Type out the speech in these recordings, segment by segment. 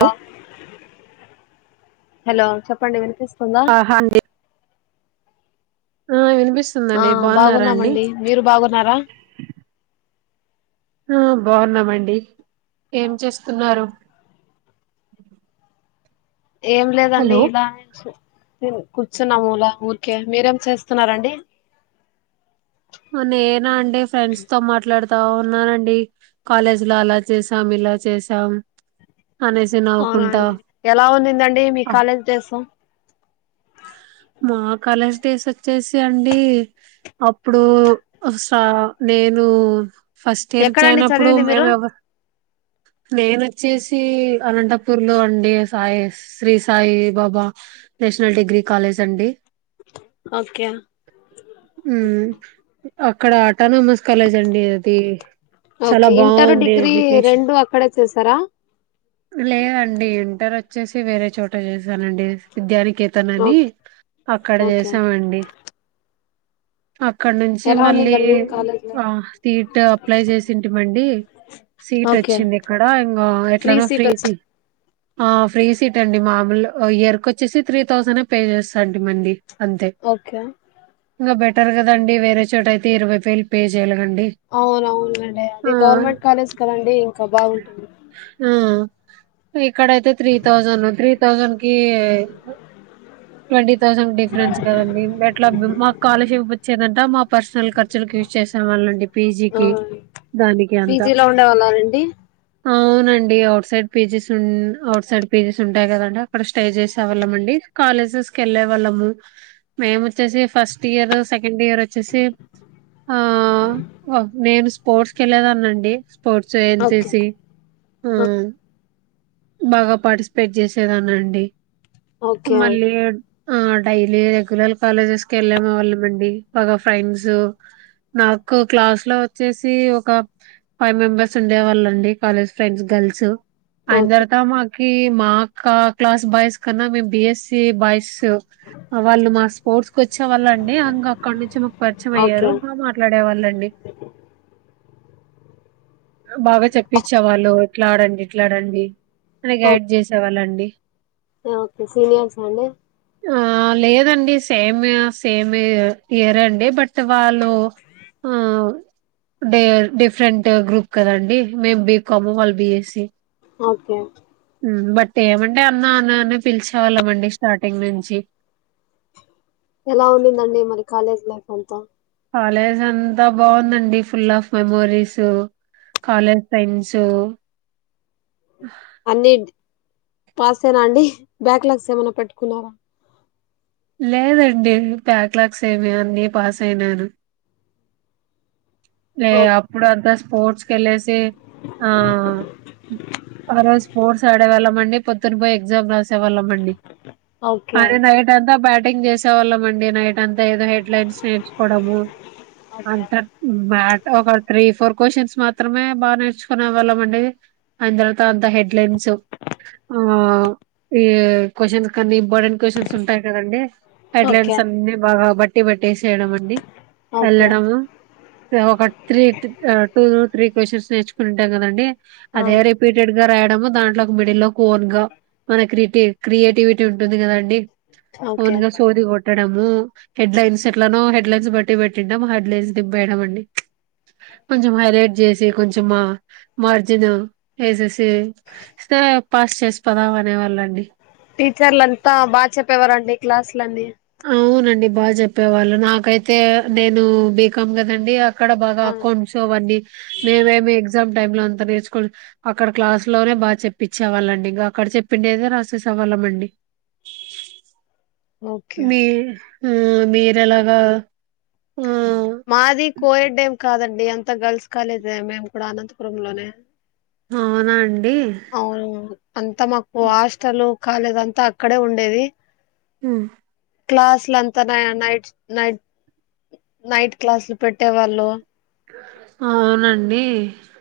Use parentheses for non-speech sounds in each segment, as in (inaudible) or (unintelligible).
లో హలో చెప్పండి వినిపిస్త ఆహా అండి ఆ విన్ ఆ బాగున్నామండి మీరు బాగున్నారా ఆ బాగున్నామండి ఏం చేస్తున్నారు ఏం లేదండి హలో ఇలా నిల్చున్ కూర్చున్నా మూలా ఊరికే మీరేం చేస్తున్నారండి నేనా అండి ఫ్రెండ్స్ తో మాట్లాడుత్ తా ఉన్నానండి కాలేజ్ లో అలా చేసాం ఇలా చేసాం అనేసి నవ్వుకుంటా అవునాండి ఎలా ఉనిందండీ మీ కాలేజ డేసు మా కాలేజ్ డేస్ వచ్చేసి అండి అప్పుడు సా నేను ఫస్ట్ ఇయర్ ఎక్కడండి జాయిన్నప్పుడు చదివింది మేము మీరు ఎవరు నేను వచ్చేసి అనంతపూర్ లో అండి Sai Shri Sai Baba national degree college అండి ఓకే ఉమ్ అక్కడ అటానమస్ కాలేజ్ అండి అది చాలా ఓకే ఇంటర్ బాగుంది డిగ్రీ ఎడ్యుకేషన్ రెండు అక్కడే చేసారా లేదండి ఇంటర్ వచ్చేసి వేరే చోట చేసానండి విద్యానిక్ అతనని ఓకే అక్కడ ఓకే చేసాంమండి అక్కడ నుంచి ఎలా మళ్ళీ ఉన్నిందండి కాలేజ్ ఆ లైఫ్? సీట్ అప్లై చేసింటీమండి సీట్ ఓకే వచ్చింది ఇక్కడ ఇంకా ఎట్లానో ఫ్రీ సీట్ ఆ ఫ్రీ సీట్ అండి మామూల్ ఓ ఇయర్కోచేసి తీ థౌసండ్ పే చేస్తాండి మండి అంతే ఓకే ఇక బట్ ఉంటారు కదండి వేరే చోట అయితే ఇరవై వేలు పే చేయాల అవునవునండి అది గవర్నమెంట్ కాలేజ్ కదండి ఇంకా బాగుంటుంది ఇక్కడ అయితే త్రీ తౌసండ్ త్రీ థౌజండ్ ఈ మడి థౌసండ్ డిఫరెన్స్ కదండి ఎట్లా మాకు కాలర్షిప్ వచ్చేదంటా మా పర్సనల్ ఖర్చులకు యూజ్ చేసే వాళ్ళండి పీజీకి దానికి అంతా పీజీలో ఉండేవాళ్ళ రండి అవునండి outside PGs outside PGs ఉంటాయి కదండి అక్కడ స్టే చేసేవాళ్ళంమండి కాలేజెస్ కి వెళ్ళే వాళ్ళము మేము వచ్చేసి ఫస్ట్ ఇయర్ స సెకండ్ ఇయర్ వచ్చేసి ఆ నేను స్పోర్ట్స్ కి వెళ్ళేదాన్నండి sports N C okay C ఆ బాగా పార్టిసిపేట్ చేసేదానండి ఓకే మళ్లీ ఆ డైలీ రెగ్యులర్ కాలేజ్ స్ కి వెళ్ళలేమ వాళ్ళం అండి ఒక ఫ్రెండ్స్ నాకు క్లాస్ లో వచ్చేసి ఒక ఫైవ్ మెంబెర్స్ ఉండే వాళ్ళ అండి కాలేజ్ ఫ్రెండ్స్ గర్ల్ ఓకే అందరితో మాకు కీ మా అక్క క్లాస్ బాయ్స్ కన్నా మా బిఎస్ బి ఎస్ బాయ్స్ వాళ్ళు మా స్పోర్ట్స్ కి వచ్చే వాళ్ళు అండి మాకు అక్కడ నుంచి మాకు పరిచయం అయ్యారు ఓకే బాగా మాట్లాడే వాళ్ళండి. బాగా చెప్పిచ్చే వాళ్ళు ఇట్లా ఆడండి ఇట్లా ఆడండి బానే గైడ్ ఓకే చేసేవాళ్ళండి ఓకే సీనియర్స్ అండి ఆ లేదండి సేమ్ సేమ్ ఇయర్ అండి బట్ వాళ్ళు డిఫరెంట్ గ్రూప్ కాదండి మేము బీకాము వాళ్ళ బి ఏసి ఓకే బట్ ఏమంటే అన్న అన్న అన్న పిలిచి చాలమండి స్టార్టింగ్ నుంచి ఎలా ఉన్నది మరి కాలేజ్ లైఫ్ అంత కాలేజ్ అంతా బాగుందండి full of memories college friends. అన్ని. పాసే నా అండి బ్యాక్ లాగ్స్ ఏమైనా పెట్టుకున్నారా. లేదండి బ్యాక్ లాగ్స్ ఏమి అన్నీ పాస్ అయినాను. ఏ ఓ అప్పుడు అడ్రస్ స్పోర్ట్స్ ఎల్లేసి ఆ ఆ రోజు స్పోర్ట్స్ ఆడేవాళ్ళం అండి. పొద్దున్న పోయి ఎక్సమ్ రాసి. వాళ్ళమండి ఓకే అనీ నైట్ అంతా బ్యాట్. టింగ్ చేసేవాళ్ళం అండి నైట్ అంత. ఏదో హెడ్లైన్స్ నేర్చుకోవడము ఓకే అంత. ఒక త్రీ ఫోర్ క్వశ్చన్స్ మాత్రమే బాగా నేర్చుకునే వాళ్ళం అండి ఆయన తర్వాత అంత హెడ్లైన్స్ ఆ ఈ క్వశ్చన్స్ అన్ని ఇంపార్టెంట్ క్వ్చన్స్ ఉంటాయి కాదండి. ఓకే హెడ్లైన్స్ అన్ని బాగా బట్టి పట్టి పెట్టేసయడం అండి ఓకే వెళ్ళడము. ఓ cut three two three questions న్స్ నేర్చుకోని ఉంటాం కదా అండి. ఆ అదే రిపీటెడ్ గా రాయడము దాంట్లో ఒక మిడిల్ లో కోఓన్ గా మన క్రిటి క్రియేటివిటీ ఉంటుంది కదాండి. ఓకే అవున్గా సోది కొట్ట హెడ్లైన్స్ ఎట్లానో హెడ్లైన్స్ బట్టి పెట్టి హెడ్లైన్స్ రా యండి కొంచెం హైలైట్ చేసి కొంచెం మార్జిన్ వేే స (unintelligible) పాస్ చేసి పోదాం అనేవాళ్ళండి టీచర్లు అంతా బాగా చెప్పేవారంండి క్లాసులన్నీ అవునండి బాగా చెప్పేవాళ్ళు నాకైతే నేను బీకామ్ కదండి ఇక్కడ బాగా ఆ అకౌంట్స్ అవన్నీ మేమేమి ఎగ్జామ్ టైమ్ లో అంత నేర్చుకో అక్కడ క్లాస్ లోనే బాగా చెప్పచ్చేవాళ్ళండి ఇంకా అక్కడ చెప్పిండేదే రాసేసే వాళ్ళం అండి ఓకే మీ ఆ మీరేలాగా ఆ మాది కోయడ్ డేమ్ కాదండి అంత గర్ల్స్ కాలేజే మేము కూడా అనంతపుర లోనే అవునండి అవును అంత మాకు హాస్టలు కాలేదు అంతా అక్కడే ఉండేది హ క్లాసులు అంతా నైట్ నైట్ నైట్ క్లాసులు పెట్టేవాళ్ళు అవునండి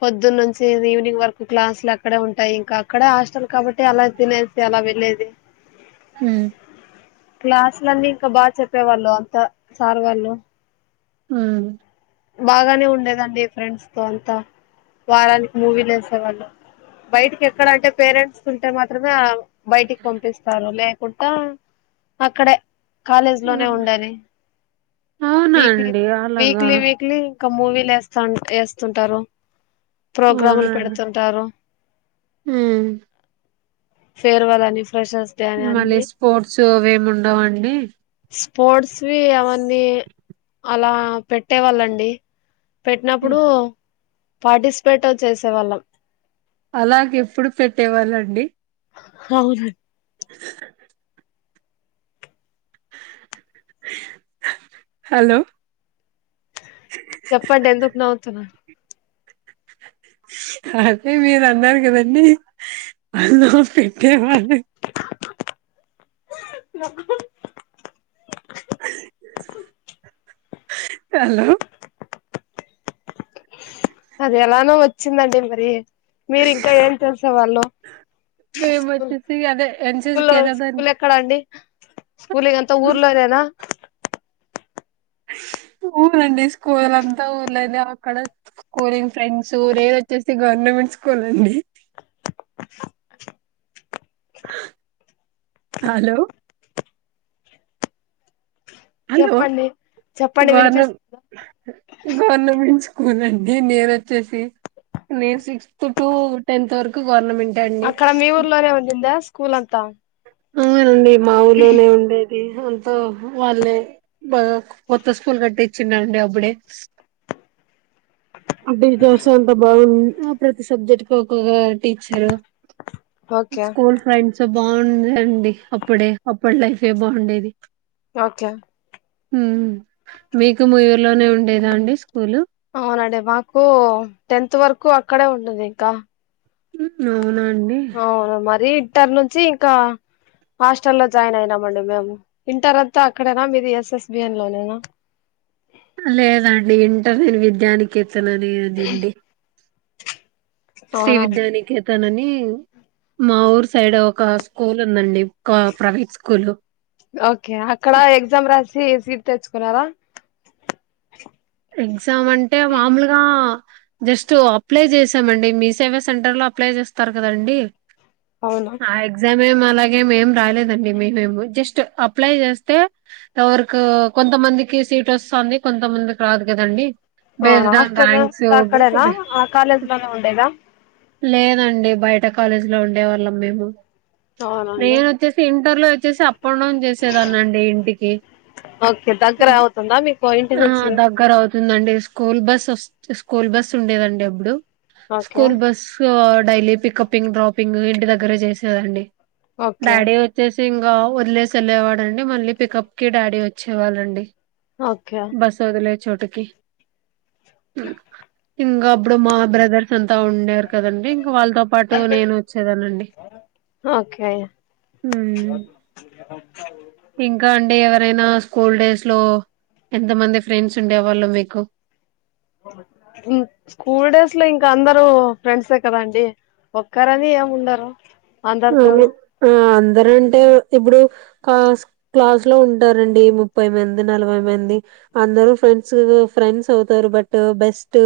పొద్దున్న నుంచి ఈవినింగ్ వర్క్ క్లాసులు అక్కడే ఉంటాయి ఇంకా అక్కడే హాస్టల్ కాబట్టి అలా తినేది అలా వెళ్లేేది హ క్లాస్లన్నీ ఇంకా బాగా చెప్పేవాళ్ళు అంత సార్ వాళ్ళు ఆ బాగానే ఉండేదండి ఫ్రెండ్స్ తో అంతా వారానికి మూవీలు వేసేవాళ్ళు బయటికి ఎక్కడ అంటే పేరెంట్స్ ఉంటే మాత్రమే ఆ బయటికి పంపిస్తారు లే పుట్ట అక్కడే కాలేజ్ న లోనే ఉండాలి అవునా వీక్లీ అండి అలాగా వీక్లీ వీక్లీ ఇంకా మూవీలు ఎస్తా ఎస్తుంటారు ప్రోగ్రాములు పెడుతుంటారు హు ఫెర్వల్ అని ఫ్రెషర్స్ డే అని మళ్ళీ అన్ని స్పోర్ట్స్ అవేమి ఉండవండి స్పోడ్స్ వి అవన్నీ అలా పెట్టేవాళ్ళం డి పెట్టినప్పుడు పార్టిస్పేట్ చేసే వాళ్ళం అలాగేప్పుడు పెట్టేవాళ్ళండి అవున్నన్ (inaudible) హలో చెప్పండి ఎందుకు నవ్వుతున్నా అదే మీరు అన్నారు కదండీ అందు పెట్టేవారని (unintelligible) హలో అది ఎలానో వచ్చిందండి మరి మీరు ఇంకా ఏం చేసేవాళ్ళు మేము స్కూల్ వచ్చేసి అదే ఎన్సిసి స్కూల్ కెళ్ళేదాన్ని స్కూల్ ఎక్కడా అండి స్కూలింగ్ అంతా ఊర్లోనేనా ఊరండి స్కూల్ అంతా ఊర్లోనే అక్కడ స్కూలింగ్ ఫ్రెండ్స్ నీనోచ్చేసి గవర్నమెంట్ స్కూల్ అండి హలో హలో చెప్పండి చెప్పండి గవర్న వినిపిస్తుందా గవర్నమెంట్ స్కూల్ అండి నేను వచ్చేసి నేను సిక్స్త్ టు టెన్త్ వరకు గవర్నమెం అక్కడ మీ ఊర్లోనే ఉందిందా స్కూలంత మాఊలోనే ఉండే ది అంత వాళ్ళే బాగా కొత్త స్కూల్ కట్టిచ్చిదండి అప్పుడే ప్రతి సబ్జెక్ట్కి ఒకొక్క టీచరు ఓకే స్కూల్ ఫ్రెండ్స్ బాగుందండి అప్పుడే అప్పడి లైఫే బాగుండేది ఓకే హు మీకు ఊర్లోనే ఉండేదా అండి స్కూలు అవునండి మాకు టెన్త్ వరకు అక్కడే ఉంటది ఇంకా ఉ అవునా అండి అవును మరి ఇంటర్ నుంచి ఇంకా హాస్టల్ లో జాయిన్ అయినామండి మేము ఇంటర్ అంతా అక్కడేనా మీది ఎస్ఎస్బిన్ లోనేనా లేదండి ఇంటర్ నేను విద్యానికి స్తుననేదండి శ్రీ అవునా విద్యానికేతనని మా ఊరి సైడో ఒక స్కూల్ ఉందండి ఒక ప్రైవేట్ స్కూలు ఓకే అక్కడ ఎగ్జామ్ రాస్త ఫ్రీ సీట్ తేచ్చుకున్నారా ఎగ్జామ్ అంటే మామూలుగా జస్ట్ అప్లై చేసామండి మీ సేవా సెంటర్ లో అప్లై చేస్తారు కదండి అవునా ఆ ఎక్సమ్ మే అలాగే మేం రాలేదండి మేమ్ జస్ట్ అప్లై చేస్తే వరకు కొంతమందికి సీట్ వస్తాన్ది కొంతమంది రాదు కదండి అవునా బేస్డ్ ఆ హాస్టల్లో ర్యాంక్స్ అక్కడేనా ఆ కాలేజ్ లోనే ఉండేదా లేదండి బయట కాలేజ్ లో ఉండే వాళ్ళం మేము అవునండి నేన వచ్చేసి ఇంటర్లో వచ్చేసి అప్ అండ్ డౌన్ చేసేదాన్ని అండి ఇంటికి ఓకే దగ్గర అవుతుందా మీకు ఇంటి ఆ నుంచి దగ అవుతుందండి స్కూల్ బస్ వ స్కూల్ బస్ ఉండేదండి అప్పుడు ఓకే స్కూల్ బస్ డైలీ పికప్పింగ్ డ్రాపింగ్ ఇంటి దగ్గరే చేసే వారండీ ఓకే డాడీ వచ్చేసి ఇంగా వదిలేసి వెళ్ళేవాడండి మళ్ళీ పికప్ కి డాడీ వచ్చేవాళ్ళండి ఓకే బస్ వదిలే చోటుకి హ్మ్ ఇంకా అప్పుడు మా బ్రదర్స్ అంతా ఉండారు కదండి ఇంకా వాళ్ళతో పాటు నేను వచ్చేదానండి ఓకే హ్మ్ ఇంకా అండి ఎ రేనాష్ స్కూల్ డేస్ లో ఎంతమంది ఫ్రెండ్స్ ఉండేవాళ్ళు మీకు స్కూల్ డేస్ లో ఇంకా అందరు ఫ్రెండ్సే కదండి ఒక్కరని ఏమి ఉండరు అందరితోనూ (unintelligible) అందరు అంటే ఇప్పుడు ఆ క్లాస్ లో ఉంటారండి ముప్పై మంది నలభై మంది అందరు ఫ్రెండ్స్ ఫ్రెండ్స్ అవుతారు బట్ బెస్ట్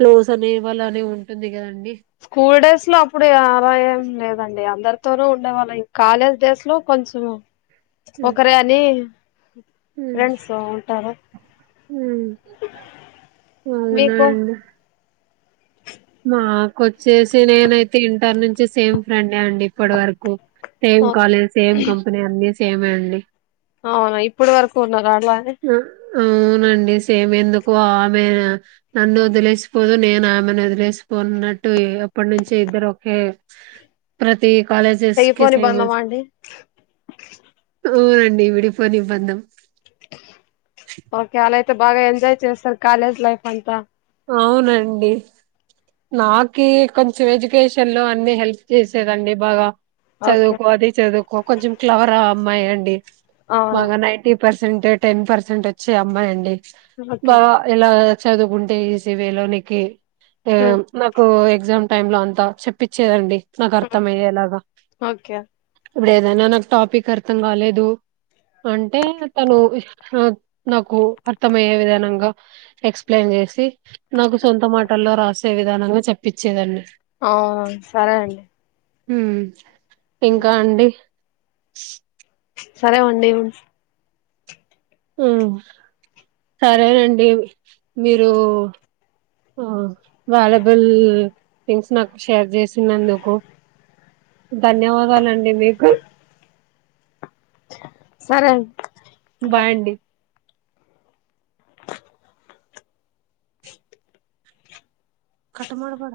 క్లోజ్ అనే వాళ్ళ అనే ఉంటుంది కదండి స్కూల్ డేస్ లో అప్పుడు ఆరాయం లేదండి అందరితోనూ ఉండేవాళ్లే కాలేజ్ డేస్ లో కొంచము ఒకరే అని ఫ్రెండ్స్ ఉంటారు మీకు అవునండి కోచ్చేసి నేనైతే ఇంటర్ నుంచి సేమ్ ఫ్రెండ్ నే అండి ఇప్పటి వరకు same okay college same company అనేస్ ఏమే అండి అవునా ఇప్పుడు వరకు ఉన్న గాట్ నా అవునండిస్ సేమ్ ఎందుకు ఆమె నన్ను వదిలేసిపోదు నేను ఆమెను వదిలేసిపోన్నట్టు ఎప్పటి నుంచి ఇద్దరు ఒకే ప్రతి కాలేజెస్ కి చెయిపోని సేమ్ బందమా అండి ఓనండి విడిపో నిబంధం ఓ క్యాలేట్ అంతే బాగా ఎంజాయ్ చేస్తారు కాలేజ్ లైఫ్ అంతా అవునండి నాకి కొంచెం ఎడ్యుకేషన్ లో అన్ని హెల్ప్ చేసేదండి బాగా ఓకే చదువుకో అది చదువుకో కొంచెం క్లేవరా అమ్మాయి అండి అవునా బాగా ninety percent ten percent వచ్చే అమ్మాయి అండి బా ఓకే ఎలాగ చదువుకున్ ఏసీ వేలో నికి ఆ మాకు ఎగ్జామ్ టైమ్ లో అంతా చెప్పచ్చేదండి నాకు ఓకే అర్ధమయ్యే లాగా ఓకే ఇప్పుడు ఏదైనా నాకు టాపిక్ అర్థం గాలేదు అంటే తను నాకు అర్థంమయ్యే విధనంగా ఎక్సప్లయిన్ చేస్ తి నాకు సొంత మాటల్లో రాస్ సే విధానంగా చెప్పించేదండి ఆ సరే అండి ఉ ఇంకా అండి సరే వండి ఉన్ హు సరేనండి మీరు ఆ వేలబుల్ థింగ్స్ నాకు షేర్ జెస్ చినందుకు ధన్యవాదాలండి మీకు సరే అండ్ బాయ్ అండి కట్టమడ బడ